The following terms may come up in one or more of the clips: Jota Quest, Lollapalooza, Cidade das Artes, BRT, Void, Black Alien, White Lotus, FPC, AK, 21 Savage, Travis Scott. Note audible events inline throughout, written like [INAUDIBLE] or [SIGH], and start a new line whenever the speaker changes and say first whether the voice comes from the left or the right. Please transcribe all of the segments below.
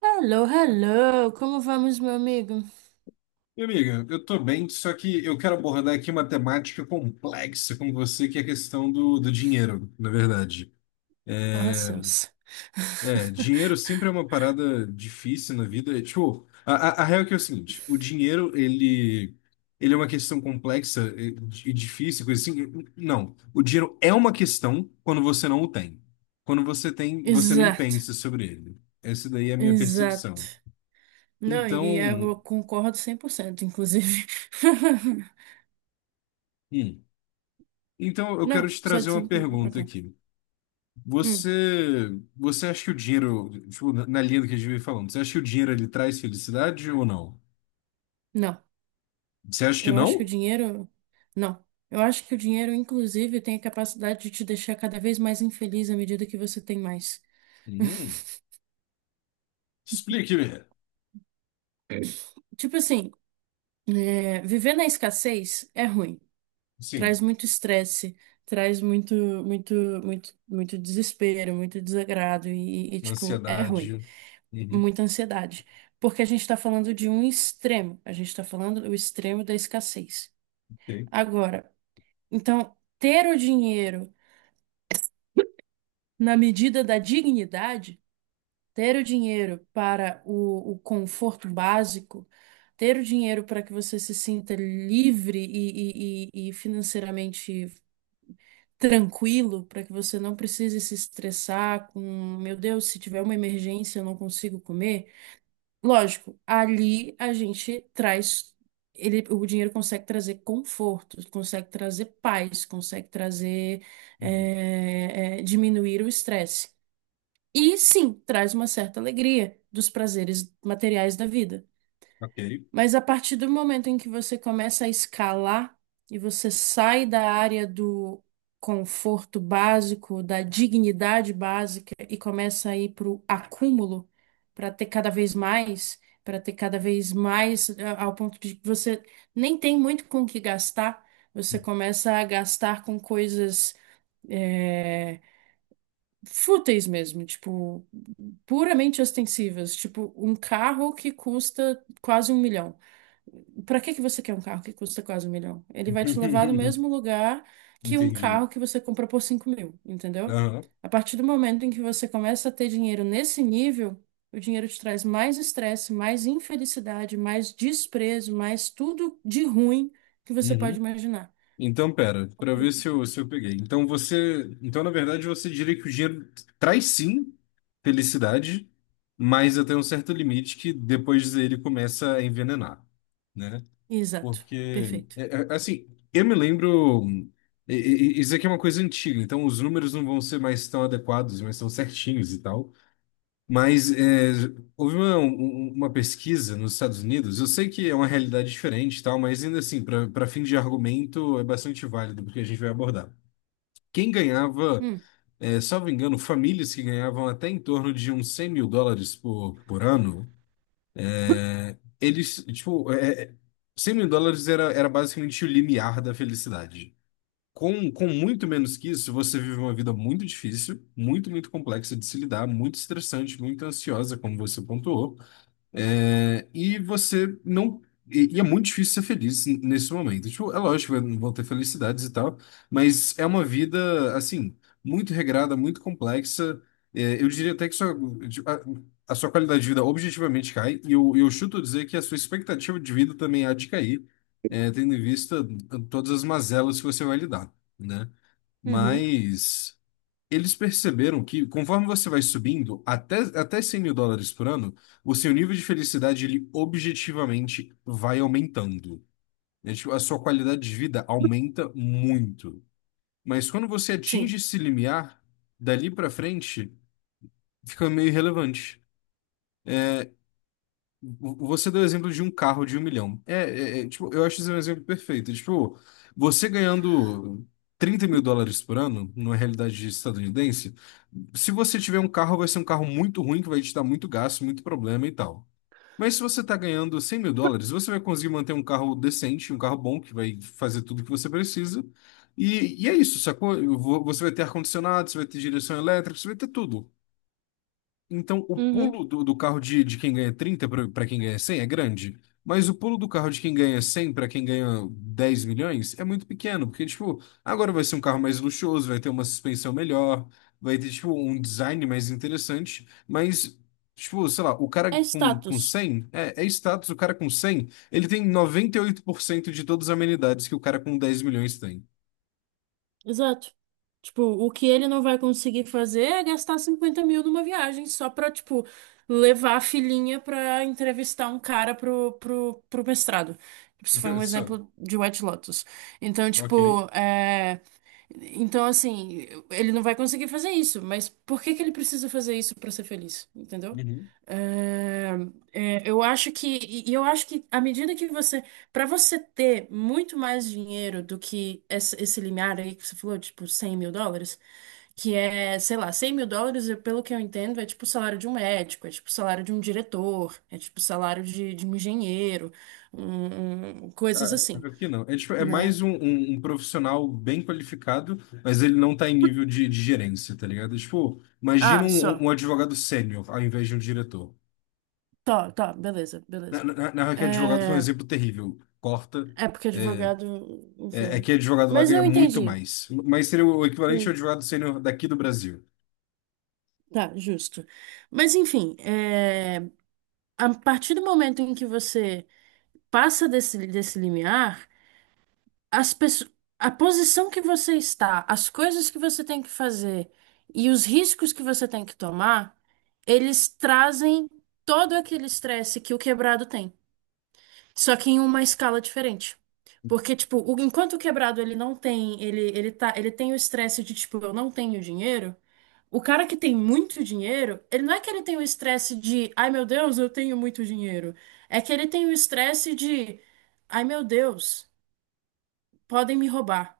right: Hello, hello! Como vamos, meu amigo?
left: Minha amiga, eu tô bem, só que eu quero abordar aqui uma temática complexa com você, que é a questão do dinheiro, na verdade.
right: Oh, céus.
left: É, dinheiro
right: [LAUGHS]
left: sempre é uma parada difícil na vida. É, tipo, a real é que é o seguinte. O dinheiro, ele é uma questão complexa e difícil, coisa assim. Não, o dinheiro é uma questão quando você não o tem. Quando você tem, você nem
right: Exato,
left: pensa sobre ele. Essa daí é a minha
right: exato.
left: percepção.
right: Não, e
left: Então,
right: eu concordo 100%, inclusive. [LAUGHS]
left: hum. Então, eu quero
right: Não,
left: te
right: só
left: trazer uma
right: dizendo que. Ah,
left: pergunta
right: tá.
left: aqui. Você,
right: Hum,
left: você acha que o dinheiro, tipo, na linha do que a gente vem falando, você acha que o dinheiro ele traz felicidade ou não?
right: não,
left: Você acha que
right: eu acho que o
left: não?
right: dinheiro. Não, eu acho que o dinheiro, inclusive, tem a capacidade de te deixar cada vez mais infeliz à medida que você tem mais.
left: Hum. Explique.
right: Tipo assim, viver na escassez é ruim.
left: Sim,
right: Traz muito estresse, traz muito, muito, muito, muito desespero, muito desagrado e, tipo, é ruim,
left: ansiedade. Uhum.
right: muita ansiedade. Porque a gente está falando de um extremo, a gente está falando do extremo da escassez.
left: Ok.
right: Agora, então, ter o dinheiro na medida da dignidade, ter o dinheiro para o conforto básico, ter o dinheiro para que você se sinta livre e financeiramente tranquilo para que você não precise se estressar com, meu Deus, se tiver uma emergência, eu não consigo comer. Lógico, ali a gente traz ele, o dinheiro consegue trazer conforto, consegue trazer paz, consegue trazer
left: Uhum.
right: diminuir o estresse. E sim, traz uma certa alegria dos prazeres materiais da vida.
left: Ok.
right: Mas a partir do momento em que você começa a escalar e você sai da área do conforto básico, da dignidade básica e começa a ir para o acúmulo, para ter cada vez mais, para ter cada vez mais, ao ponto de que você nem tem muito com o que gastar, você começa a gastar com coisas. eh, fúteis mesmo, tipo, puramente ostensivas, tipo um carro que custa quase 1 milhão. Para que que você quer um carro que custa quase um milhão? Ele vai te levar no mesmo lugar
left: [LAUGHS]
right: que um
left: Entendi.
right: carro que você compra por 5 mil, entendeu?
left: Aham.
right: A partir do momento em que você começa a ter dinheiro nesse nível, o dinheiro te traz mais estresse, mais infelicidade, mais desprezo, mais tudo de ruim que você pode
left: Uhum.
right: imaginar.
left: Então, pera, para ver se eu peguei. Então na verdade você diria que o dinheiro traz sim felicidade, mas até um certo limite que depois ele começa a envenenar, né?
right: Exato.
left: Porque,
right: Perfeito.
left: é assim, eu me lembro. e- Isso aqui é uma coisa antiga, então os números não vão ser mais tão adequados, mas tão certinhos e tal. Mas é, houve uma pesquisa nos Estados Unidos. Eu sei que é uma realidade diferente e tal, mas ainda assim, para fim de argumento, é bastante válido porque a gente vai abordar. Quem ganhava,
right: Hum,
left: é, salvo engano, famílias que ganhavam até em torno de uns 100 mil dólares por ano. Eles, tipo, é, 100 mil dólares era basicamente o limiar da felicidade. Com muito menos que isso, você vive uma vida muito difícil, muito, muito complexa de se lidar, muito estressante, muito ansiosa, como você pontuou. É, e você não. E é muito difícil ser feliz nesse momento. Tipo, é lógico, vão ter felicidades e tal, mas é uma vida, assim, muito regrada, muito complexa. É, eu diria até que sua, tipo, a sua qualidade de vida objetivamente cai, e eu chuto dizer que a sua expectativa de vida também há de cair, é, tendo em vista todas as mazelas que você vai lidar, né?
right: uhum,
left: Mas. Eles perceberam que, conforme você vai subindo até 100 mil dólares por ano, o seu nível de felicidade, ele objetivamente vai aumentando. É, tipo, a sua qualidade de vida aumenta muito. Mas quando você atinge
right: sim.
left: esse limiar, dali pra frente, fica meio irrelevante. Você deu o exemplo de um carro de um milhão. É, tipo, eu acho isso um exemplo perfeito. Tipo, você ganhando 30 mil dólares por ano, numa realidade estadunidense. Se você tiver um carro, vai ser um carro muito ruim, que vai te dar muito gasto, muito problema e tal. Mas se você está ganhando 100 mil dólares, você vai conseguir manter um carro decente, um carro bom, que vai fazer tudo que você precisa. E é isso, sacou? Você vai ter ar-condicionado, você vai ter direção elétrica, você vai ter tudo. Então, o
right: Uhum.
left: pulo do carro de quem ganha 30 para quem ganha 100 é grande, mas o pulo do carro de quem ganha 100 para quem ganha 10 milhões é muito pequeno, porque, tipo, agora vai ser um carro mais luxuoso, vai ter uma suspensão melhor, vai ter, tipo, um design mais interessante, mas, tipo, sei lá, o cara
right: É
left: com
right: status.
left: 100 é status. O cara com 100 ele tem 98% de todas as amenidades que o cara com 10 milhões tem.
right: Exato. Tipo, o que ele não vai conseguir fazer é gastar 50 mil numa viagem só pra, tipo, levar a filhinha pra entrevistar um cara pro mestrado. Tipo, isso foi
left: [LAUGHS]
right: um
left: Só,
right: exemplo de White Lotus. Então,
left: ok.
right: tipo, é. Então, assim, ele não vai conseguir fazer isso, mas por que que ele precisa fazer isso pra ser feliz? Entendeu? É, eu acho que, e eu acho que à medida que você, pra você ter muito mais dinheiro do que esse limiar aí que você falou, tipo 100 mil dólares, que é, sei lá, 100 mil dólares, pelo que eu entendo, é tipo o salário de um médico, é tipo o salário de um diretor, é tipo o salário de um engenheiro, coisas
left: Ah,
right: assim,
left: aqui não. É, tipo, é
right: né?
left: mais um profissional bem qualificado, mas ele não tá em nível de gerência, tá ligado? Tipo, imagina
right: Ah, só.
left: um advogado sênior ao invés de um diretor.
right: Tá, tá, beleza,
left: Na,
right: beleza.
left: na, na real que é advogado foi um
right: É,
left: exemplo terrível. Corta.
right: é porque
left: É,
right: advogado,
left: É
right: enfim.
left: que advogado lá
right: Mas
left: ganha
right: eu
left: muito
right: entendi.
left: mais. Mas seria o equivalente ao
right: Sim.
left: advogado sênior daqui do Brasil.
right: Tá, justo. Mas enfim, a partir do momento em que você passa desse limiar, as pessoas, a posição que você está, as coisas que você tem que fazer e os riscos que você tem que tomar, eles trazem todo aquele estresse que o quebrado tem. Só que em uma escala diferente. Porque, tipo, enquanto o quebrado ele não tem, ele tá, ele tem o estresse de, tipo, eu não tenho dinheiro, o cara que tem muito dinheiro, ele não é que ele tem o estresse de, ai meu Deus, eu tenho muito dinheiro. É que ele tem o estresse de, ai meu Deus podem me roubar.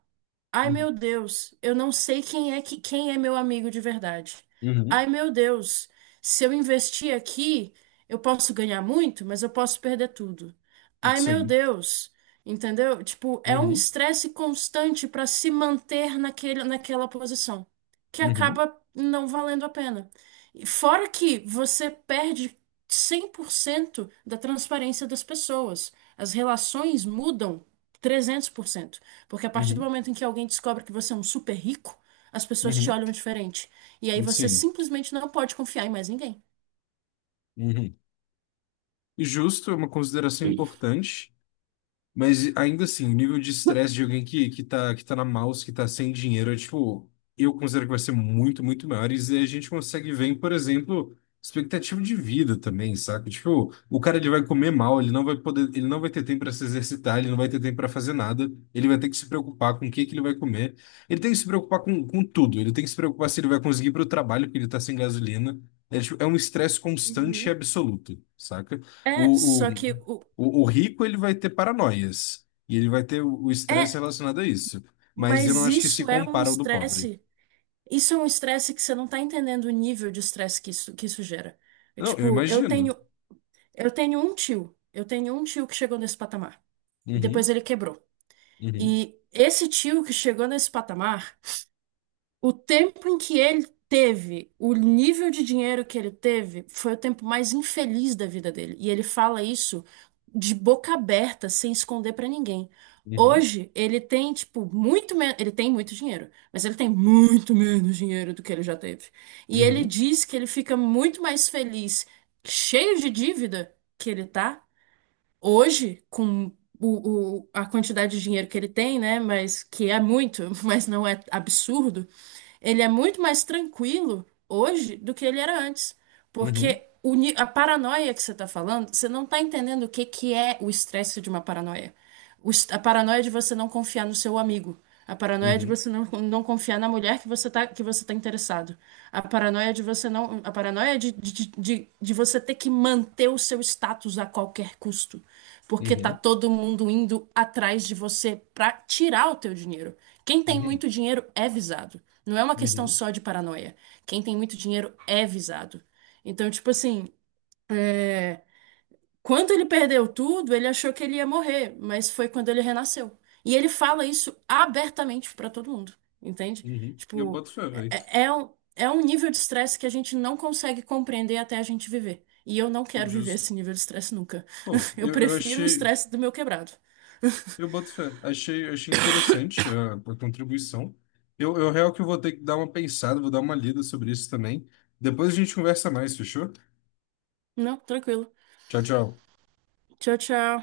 right: Ai, meu
left: Uhum.
right: Deus, eu não sei quem é que quem é meu amigo de verdade.
left: Uhum.
right: Ai, meu Deus, se eu investir aqui, eu posso ganhar muito, mas eu posso perder tudo. Ai, meu
left: Sim.
right: Deus, entendeu? Tipo, é um
left: Uhum.
right: estresse constante para se manter naquele, naquela posição, que
left: Uhum.
right: acaba não valendo a pena. E fora que você perde 100% da transparência das pessoas. As relações mudam 300%. Porque a partir do
left: Uhum.
right: momento em que alguém descobre que você é um super rico, as pessoas te
left: Uhum.
right: olham diferente. E aí você
left: Sim.
right: simplesmente não pode confiar em mais ninguém.
left: Uhum. E justo é uma consideração importante. Mas ainda assim, o nível de estresse de alguém que tá na mouse, que tá sem dinheiro, é, tipo, eu considero que vai ser muito, muito maior. E a gente consegue ver, em, por exemplo, expectativa de vida também, saca? Tipo, o cara ele vai comer mal, ele não vai poder, ele não vai ter tempo para se exercitar, ele não vai ter tempo para fazer nada, ele vai ter que se preocupar com o que que ele vai comer. Ele tem que se preocupar com tudo, ele tem que se preocupar se ele vai conseguir ir pro trabalho, porque ele tá sem gasolina. É, tipo, é um estresse constante e
right: Uhum.
left: absoluto, saca? O,
right: Só
left: o-
right: que o
left: o rico ele vai ter paranoias e ele vai ter o estresse
right: é,
left: relacionado a isso. Mas eu não
right: mas
left: acho que se
right: isso é um
left: compara ao do pobre.
right: estresse. Isso é um estresse que você não tá entendendo o nível de estresse que isso gera. É,
left: Não, eu
right: tipo,
left: imagino.
right: eu tenho um tio, eu tenho um tio que chegou nesse patamar e
left: Uhum,
right: depois ele quebrou.
left: uhum,
right: E esse tio que chegou nesse patamar, o tempo em que ele teve, o nível de dinheiro que ele teve, foi o tempo mais infeliz da vida dele. E ele fala isso de boca aberta, sem esconder pra ninguém.
left: uhum,
right: Hoje ele tem, tipo, muito menos. Ele tem muito dinheiro, mas ele tem muito menos dinheiro do que ele já teve. E ele
left: uhum,
right: diz que ele fica muito mais feliz, cheio de dívida que ele tá, hoje, com a quantidade de dinheiro que ele tem, né? Mas que é muito, [LAUGHS] mas não é absurdo, ele é muito mais tranquilo hoje do que ele era antes.
left: uhum,
right: Porque a paranoia que você está falando, você não está entendendo o que, que é o estresse de uma paranoia. A paranoia de você não confiar no seu amigo. A paranoia de
left: uhum,
right: você não, não confiar na mulher que você tá interessado. A paranoia de você não, a paranoia de você ter que manter o seu status a qualquer custo porque tá
left: uhum,
right: todo mundo indo atrás de você pra tirar o teu dinheiro. Quem tem
left: uhum,
right: muito dinheiro é visado. Não é uma questão
left: uhum,
right: só de paranoia. Quem tem muito dinheiro é visado. Então, tipo assim, quando ele perdeu tudo, ele achou que ele ia morrer, mas foi quando ele renasceu. E ele fala isso abertamente pra todo mundo, entende?
left: uhum. Eu
right: Tipo,
left: boto fé, velho.
right: é um nível de estresse que a gente não consegue compreender até a gente viver. E eu não quero viver
left: Justo.
right: esse nível de estresse nunca.
left: Bom,
right: [LAUGHS] Eu
left: eu
right: prefiro o
left: achei.
right: estresse do meu quebrado.
left: Eu boto fé. Achei interessante a contribuição. Eu real que eu vou ter que dar uma pensada, vou dar uma lida sobre isso também. Depois a gente conversa mais, fechou?
right: Não, tranquilo.
left: Tchau, tchau.
right: Tchau, tchau.